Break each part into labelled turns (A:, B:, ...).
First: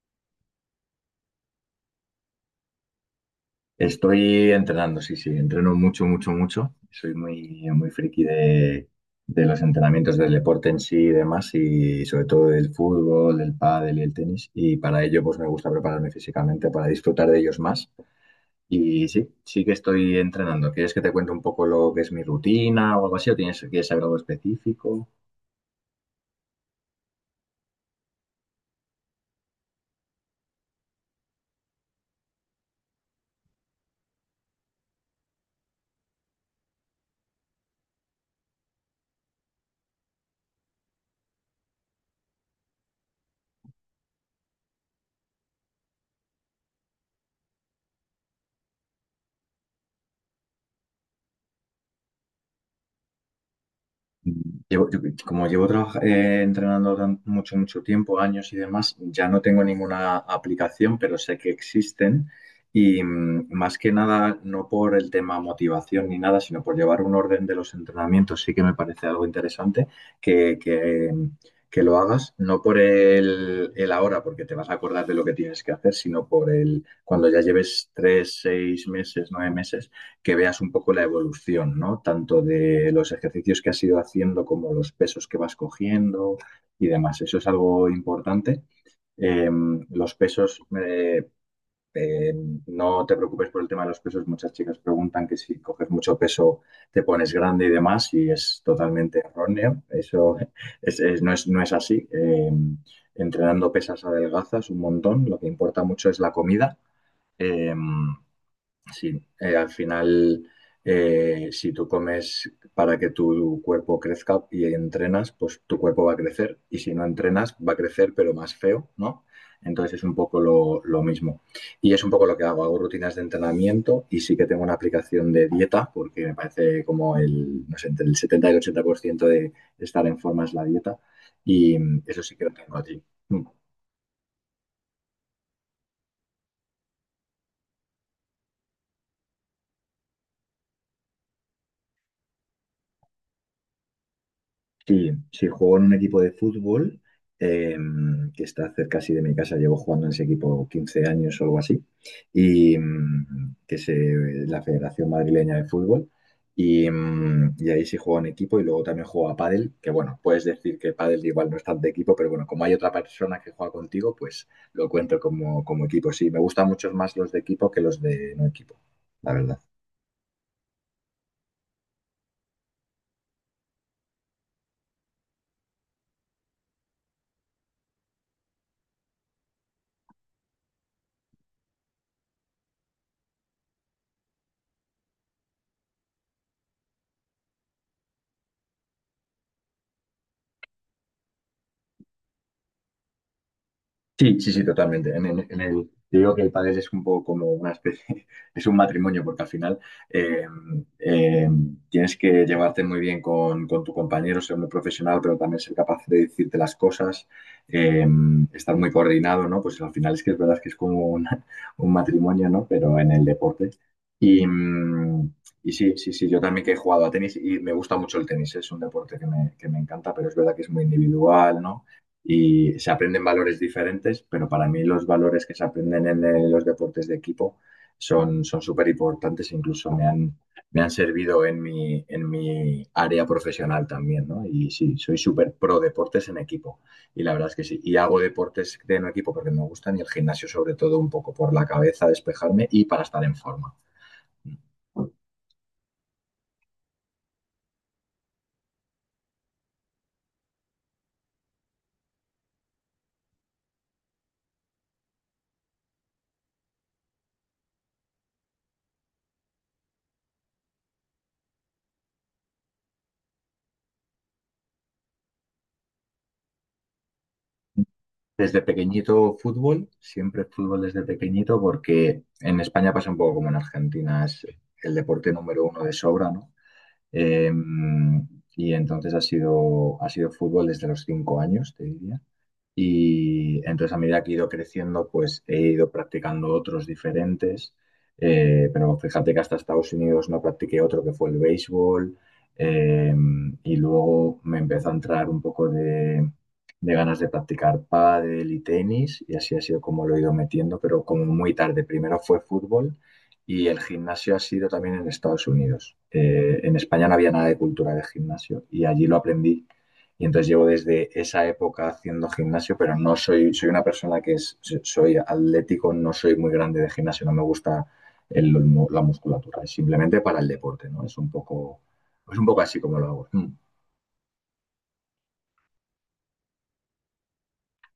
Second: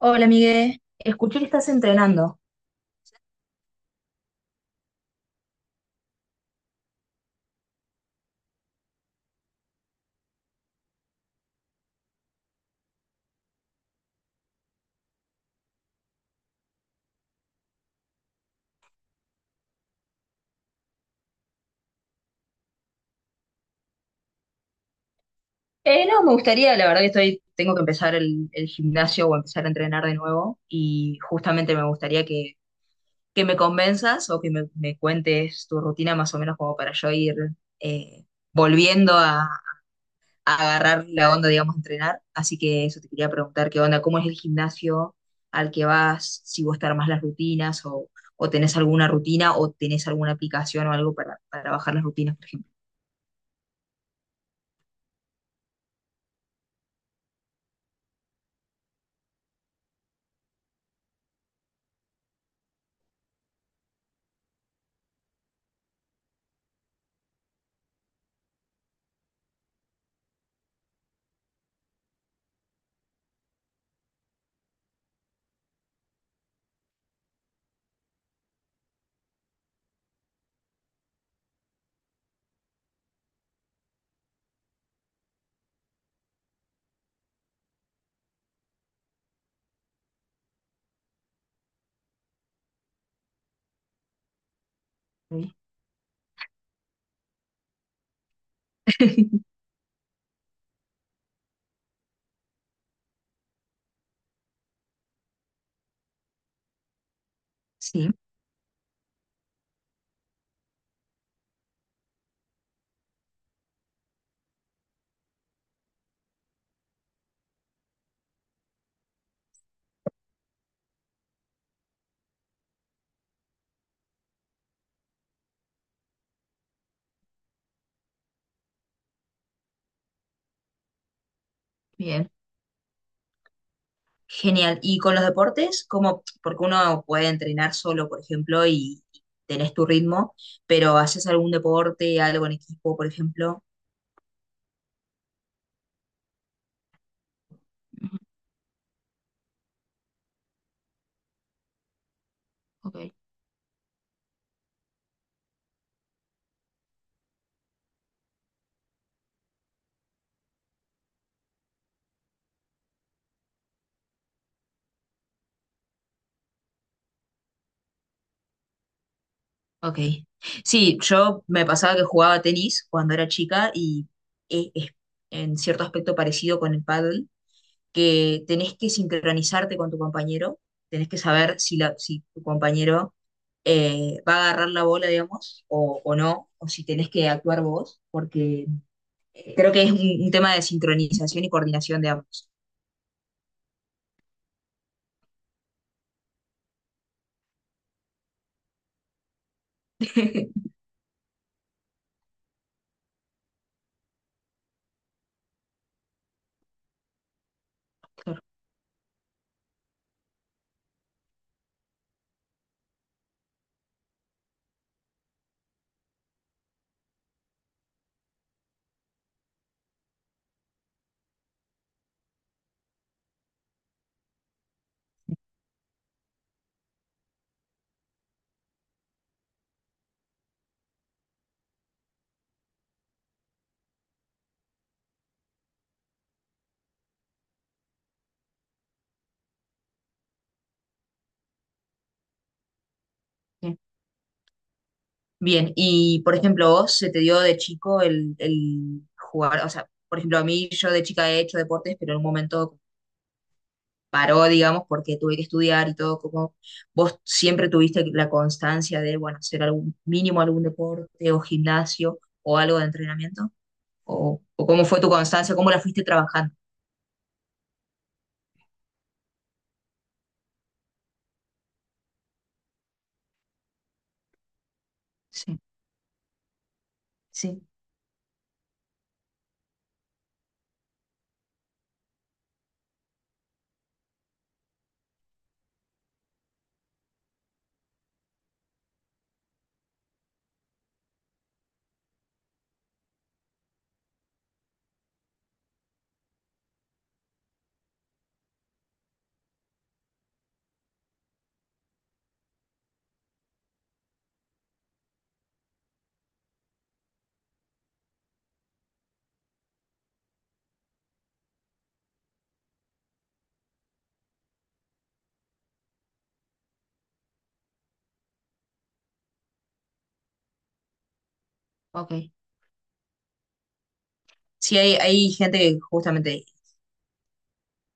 A: Hola, Miguel. Escuché que estás entrenando.
B: Estoy entrenando, sí, sí, entreno mucho, mucho, mucho. Soy muy, muy friki de los entrenamientos del deporte en sí y demás, y sobre todo del fútbol, del pádel y el tenis. Y para ello, pues me gusta prepararme físicamente para disfrutar de ellos más. Y sí, sí que estoy entrenando. ¿Quieres que te cuente un poco lo que es mi rutina o algo así? ¿O quieres saber algo específico?
A: No, me gustaría, la verdad que estoy, tengo que empezar el gimnasio o empezar a entrenar de nuevo y justamente me gustaría que me convenzas o que me cuentes tu rutina más o menos como para yo ir eh, volviendo a agarrar la onda, digamos, a entrenar. Así que eso te quería preguntar, ¿qué onda? ¿Cómo es el gimnasio al que vas? ¿Si vos te armás las o tenés alguna rutina o tenés alguna aplicación o algo para bajar las rutinas, por ejemplo?
B: Entrenando mucho, mucho tiempo, años y demás, ya no tengo ninguna aplicación, pero sé que existen y más que nada no por el tema motivación ni nada, sino por llevar un orden de los entrenamientos, sí que me parece algo interesante que, que, que lo hagas, no por el ahora, porque te vas a acordar de lo que tienes que hacer, sino por el cuando ya lleves tres, seis meses, nueve meses que veas un poco la evolución, ¿no? Tanto de los ejercicios que has ido haciendo como los pesos que vas cogiendo y demás. Eso es algo importante. Eh, los pesos, eh, no te preocupes por el tema de los pesos. Muchas chicas preguntan que si coges mucho peso te pones grande y demás, y es totalmente
A: Sí.
B: erróneo. Eso no no es así. Entrenando pesas adelgazas un montón. Lo que importa mucho es la comida. Eh,
A: Sí.
B: Sí, al final, si tú comes para que tu cuerpo crezca y entrenas, pues tu cuerpo va a crecer. Y si no entrenas, va a crecer, pero más feo, ¿no? Entonces es un poco lo mismo. Y es un poco lo que hago. Hago rutinas de entrenamiento y sí que tengo una aplicación de dieta, porque me parece como no sé, entre el 70 y el 80% de estar en forma es la dieta. Y eso
A: Bien,
B: sí que lo tengo allí. Mm.
A: genial. ¿Y con los deportes? ¿Cómo? Porque uno puede entrenar solo, por ejemplo, y tenés tu ritmo, pero ¿haces algún deporte, algo en equipo, por ejemplo?
B: Sí, sí, juego en un equipo de fútbol
A: Ujú.
B: que está cerca así de mi casa. Llevo jugando en ese equipo 15 años o algo así. Y
A: Ok.
B: que es la Federación Madrileña de Fútbol. Y ahí sí juego en equipo. Y luego también juego a pádel, que bueno, puedes decir que pádel igual no es tan de equipo, pero bueno, como hay otra persona que juega contigo, pues lo cuento como, como equipo. Sí, me gustan mucho más los de equipo que los de no equipo, la verdad.
A: Ok. Sí, yo me pasaba que jugaba tenis cuando era chica y es en cierto aspecto parecido con el pádel, que tenés que sincronizarte con tu compañero, tenés que saber si tu compañero va a agarrar la bola, digamos, o no, o si tenés que actuar vos, porque creo que es un tema de sincronización y coordinación de ambos.
B: Sí, sí, sí, totalmente. Yo digo que el padre es un poco como una especie, es un matrimonio, porque al final eh, eh, tienes que llevarte muy bien con tu compañero, ser muy profesional, pero también ser capaz de decirte las cosas, eh,
A: Claro,
B: estar muy coordinado, ¿no? Pues al final es que es verdad que es como una- un matrimonio, ¿no? Pero en el deporte. Y, mm, y sí, sí, sí, yo también que he jugado a tenis y me gusta mucho el tenis, es un deporte que me encanta, pero es verdad que es muy individual, ¿no? Y se aprenden valores diferentes, pero para mí los valores que se aprenden en, los deportes de equipo son súper importantes, me han servido en en mi área profesional también, ¿no? Y sí, soy súper pro deportes en equipo, y la verdad es que sí. Y hago deportes de en equipo porque me gustan y el gimnasio sobre todo un poco por la cabeza, despejarme y para estar en forma.
A: bien. Bien, y por ejemplo, vos se te dio de chico el jugar, o sea, por ejemplo, a mí yo de chica he hecho deportes, pero en un momento paró, digamos, porque tuve que estudiar y todo. Como vos siempre tuviste la constancia de, bueno, hacer algún mínimo algún deporte o gimnasio o algo de entrenamiento, o cómo fue tu constancia, cómo la fuiste trabajando.
B: Desde pequeñito fútbol, siempre fútbol desde pequeñito, porque en España pasa un poco como en Argentina, es el deporte
A: Sí,
B: número uno de sobra, ¿no? Eh,
A: sí,
B: y entonces ha sido fútbol desde los cinco años, te diría. Y entonces a medida que he ido creciendo, pues he ido practicando otros diferentes. Pero fíjate que hasta Estados Unidos no practiqué otro que fue el béisbol. Eh, y luego me empezó a entrar un poco de ganas de practicar pádel y tenis. Y así ha sido como lo he ido metiendo, pero como muy tarde. Primero fue fútbol y el gimnasio ha sido también en Estados Unidos. En España no había nada de cultura de gimnasio y allí lo aprendí y entonces llevo desde esa época haciendo gimnasio, pero no soy, soy una persona que es, so, soy atlético, no soy muy grande de gimnasio, no me gusta el- la musculatura, es simplemente para el deporte, ¿no?
A: ok.
B: Es un poco así como lo hago. Mm.
A: Sí, hay gente que justamente,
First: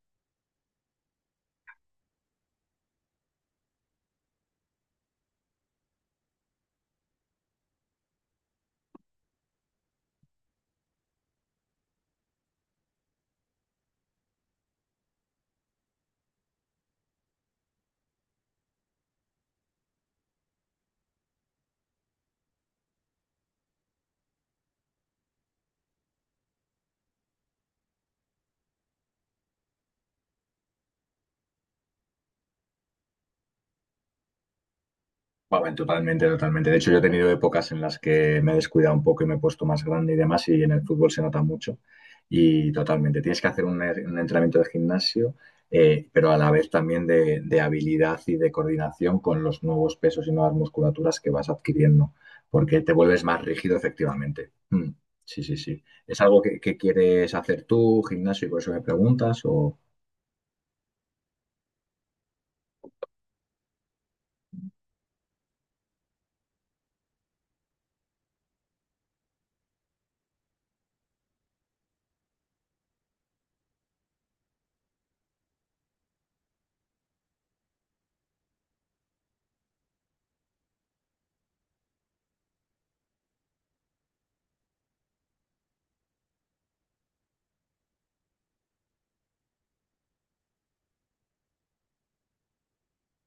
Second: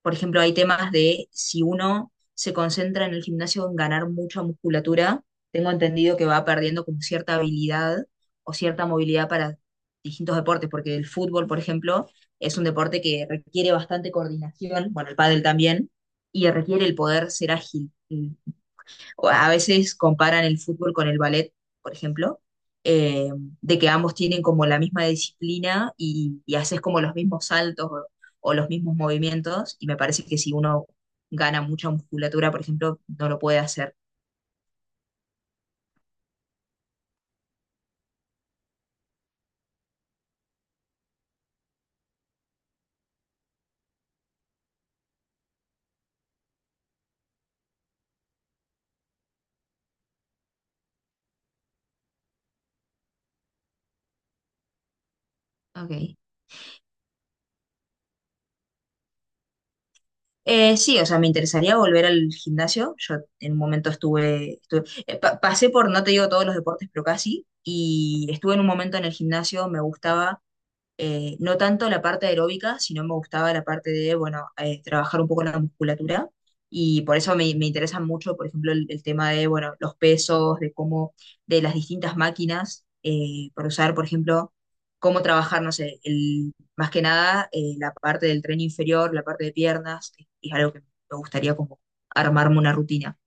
A: por ejemplo, hay temas de si uno se concentra en el gimnasio en ganar mucha musculatura, tengo entendido que va perdiendo como cierta habilidad o cierta movilidad para distintos deportes, porque el fútbol, por ejemplo, es un deporte que requiere bastante coordinación, bueno, el pádel también, y requiere el poder ser ágil, el o a veces comparan el fútbol con el ballet, por ejemplo, eh, de que ambos tienen como la misma disciplina y haces como los mismos o los mismos movimientos, y me parece que si uno gana mucha musculatura, por ejemplo, no lo puede hacer.
B: Bueno, totalmente, totalmente. De hecho, yo he tenido épocas en las que me he descuidado un poco y me he puesto más grande y demás, y en el fútbol se nota mucho. Y totalmente, tienes que hacer un, un entrenamiento de gimnasio, pero a la vez también de habilidad y de coordinación con los nuevos pesos y nuevas musculaturas que vas adquiriendo, porque te vuelves más rígido efectivamente. Sí, sí, sí.
A: Ok.
B: ¿Es algo que quieres hacer tú, gimnasio, y por eso me preguntas? O...
A: Sí, o sea, me interesaría volver al gimnasio. Yo en un momento estuve, pasé por, no te digo todos los deportes, pero casi, y estuve en un momento en el gimnasio, me gustaba no tanto la parte aeróbica, sino me gustaba la parte de, bueno, trabajar un poco la musculatura. Y por eso me interesa mucho, por ejemplo, el tema de, bueno, los pesos, de cómo, de las distintas máquinas, para usar, por ejemplo, cómo trabajar, no sé, el, más que nada la parte del tren inferior, la parte de piernas, es algo que me gustaría como armarme una rutina,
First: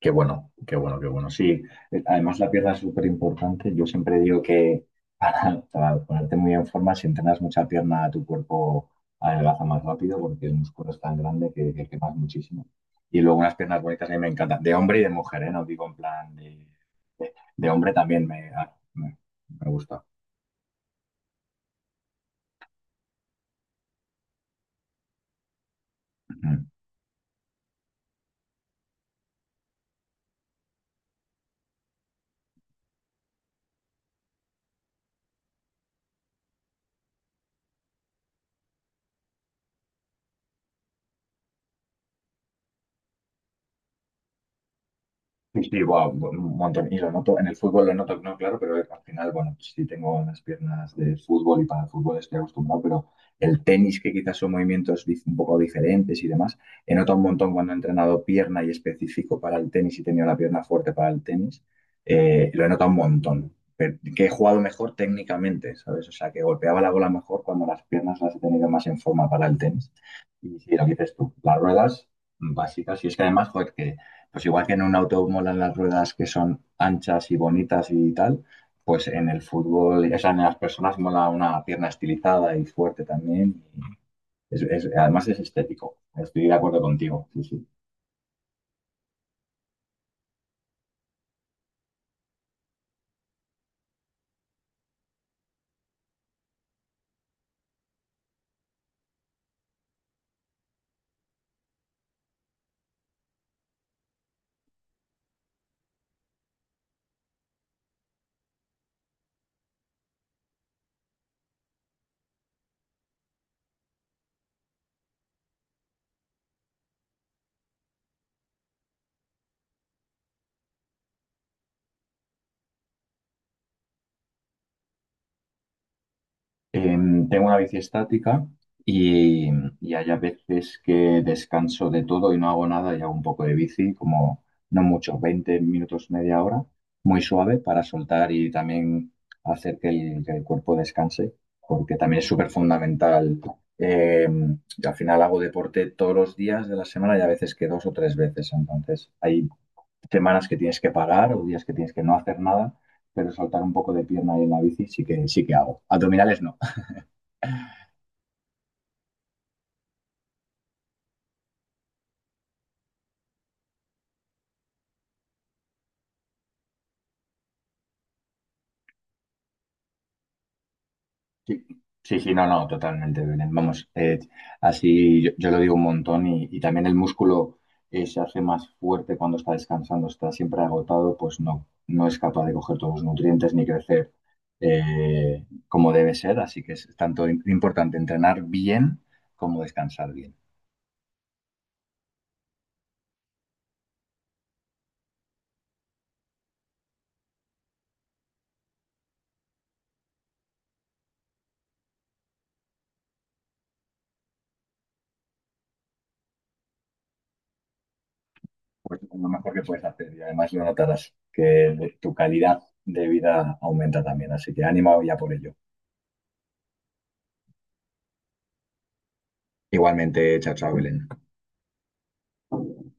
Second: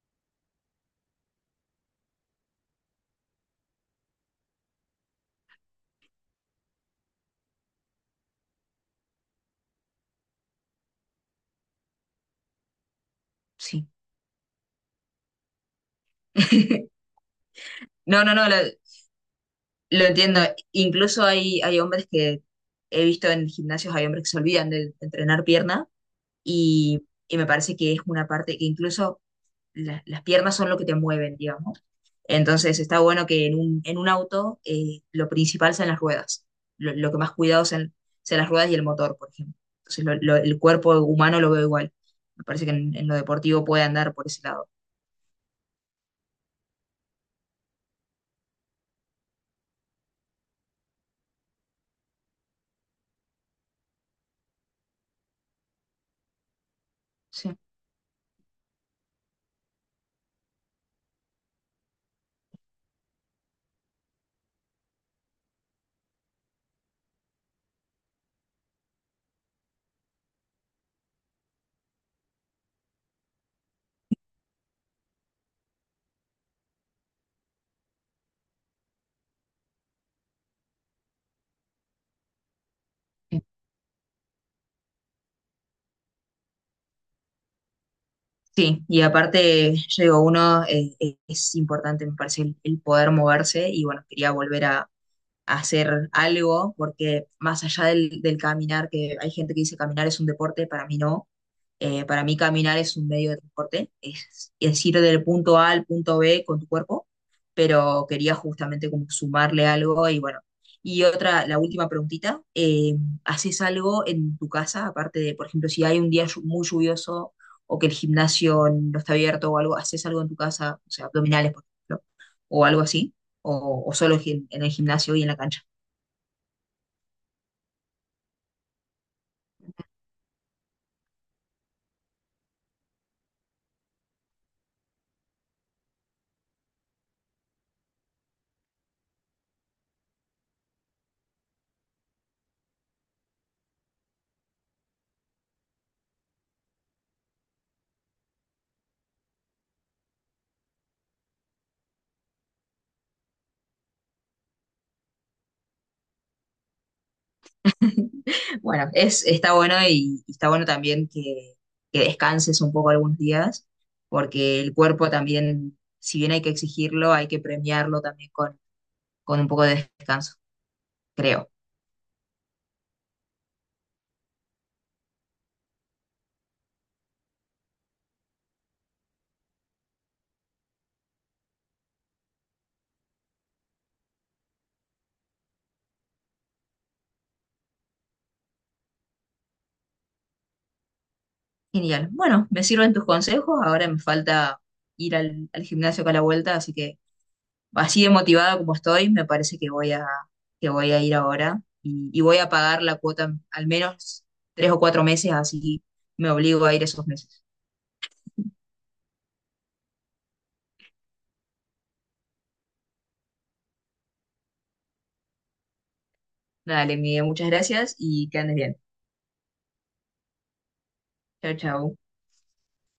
B: Qué bueno, qué bueno, qué bueno. Sí, además la pierna es súper importante. Yo siempre digo que para ponerte muy en forma, si entrenas mucha pierna, tu cuerpo adelgaza más rápido porque el músculo es tan grande que quemas muchísimo. Y luego unas piernas
A: sí.
B: bonitas a mí me encantan, de hombre y de mujer, ¿eh? No digo en plan de hombre
A: No,
B: también
A: no, no,
B: me gusta.
A: lo entiendo. Incluso hay hombres que he visto en gimnasios, hay hombres que se olvidan de entrenar pierna y me parece que es una parte que incluso las piernas son lo que te mueven, digamos. Entonces está bueno que en en un auto lo principal sean las ruedas. Lo que más cuidado sean las ruedas y el motor, por ejemplo. Entonces el cuerpo humano lo veo igual. Me parece que en lo deportivo puede andar por ese lado.
B: Sí, sí, buah, un montón. Y lo noto, en el fútbol lo noto, no, claro, pero al final, bueno, pues sí tengo las piernas de fútbol y para el fútbol estoy acostumbrado, pero el tenis, que quizás son movimientos un poco diferentes y demás, he notado un montón
A: Sí.
B: cuando he entrenado pierna y específico para el tenis y he tenido la pierna fuerte para el tenis, lo he notado un montón. Pero que he jugado mejor técnicamente, ¿sabes? O sea, que golpeaba la bola mejor cuando las piernas las he tenido más en forma para el tenis. Y sí, lo que dices tú, las ruedas básicas, y es que además, joder, que pues igual que en un auto molan las ruedas que son anchas y bonitas y tal, pues en el fútbol, o sea, en las personas mola una pierna estilizada y fuerte también. Y además es estético. Estoy de acuerdo contigo. Sí, sí.
A: Sí, y aparte, yo digo, uno es importante, me parece, el poder moverse y bueno, quería volver a hacer algo porque más allá del caminar, que hay gente que dice caminar es un deporte, para mí no, para mí caminar es un medio de transporte, es ir del punto A al punto B con tu cuerpo, pero quería justamente como sumarle algo y bueno. Y otra, la última preguntita, ¿haces algo en tu casa, aparte de, por ejemplo, si hay un día muy lluvioso o que el gimnasio no está abierto o algo? ¿Haces algo en tu casa, o sea, abdominales, por ejemplo, o algo así? O solo en el gimnasio y en la cancha?
B: Tengo una bici estática y, y hay a veces que descanso de todo y no hago nada y hago un poco de bici, como no mucho, 20 minutos, media hora, muy suave para soltar y también hacer que que el cuerpo descanse, porque también es súper fundamental. Em, Al final hago deporte todos los días de la semana y a veces que dos o tres veces, entonces hay semanas que tienes que parar o días que tienes que no hacer nada, pero soltar un poco de pierna y en la bici sí sí que hago. Abdominales no.
A: Bueno, está bueno y está bueno también que descanses un poco algunos días, porque el cuerpo también, si bien hay que exigirlo, hay que premiarlo también con un poco de descanso, creo.
B: Sí, sí, sí, no, no, totalmente, Belén. Vamos, así yo lo digo un montón y también el músculo se hace más fuerte cuando está descansando, está siempre agotado, pues no, no es capaz de coger todos los nutrientes ni crecer como debe ser, así que es tanto importante entrenar bien como descansar bien.
A: Genial. Bueno, me sirven tus consejos, ahora me falta ir al gimnasio acá a la vuelta, así que así de motivada como estoy, me parece que que voy a ir ahora y voy a pagar la cuota al menos tres o cuatro meses, así me obligo a ir esos meses.
B: Pues lo mejor que puedes hacer y además lo notarás, que tu calidad de vida aumenta también, así que ánimo ya por ello.
A: Dale, Miguel, muchas gracias y que andes bien.
B: Igualmente, chao, chao, Belén.
A: Chao, chao.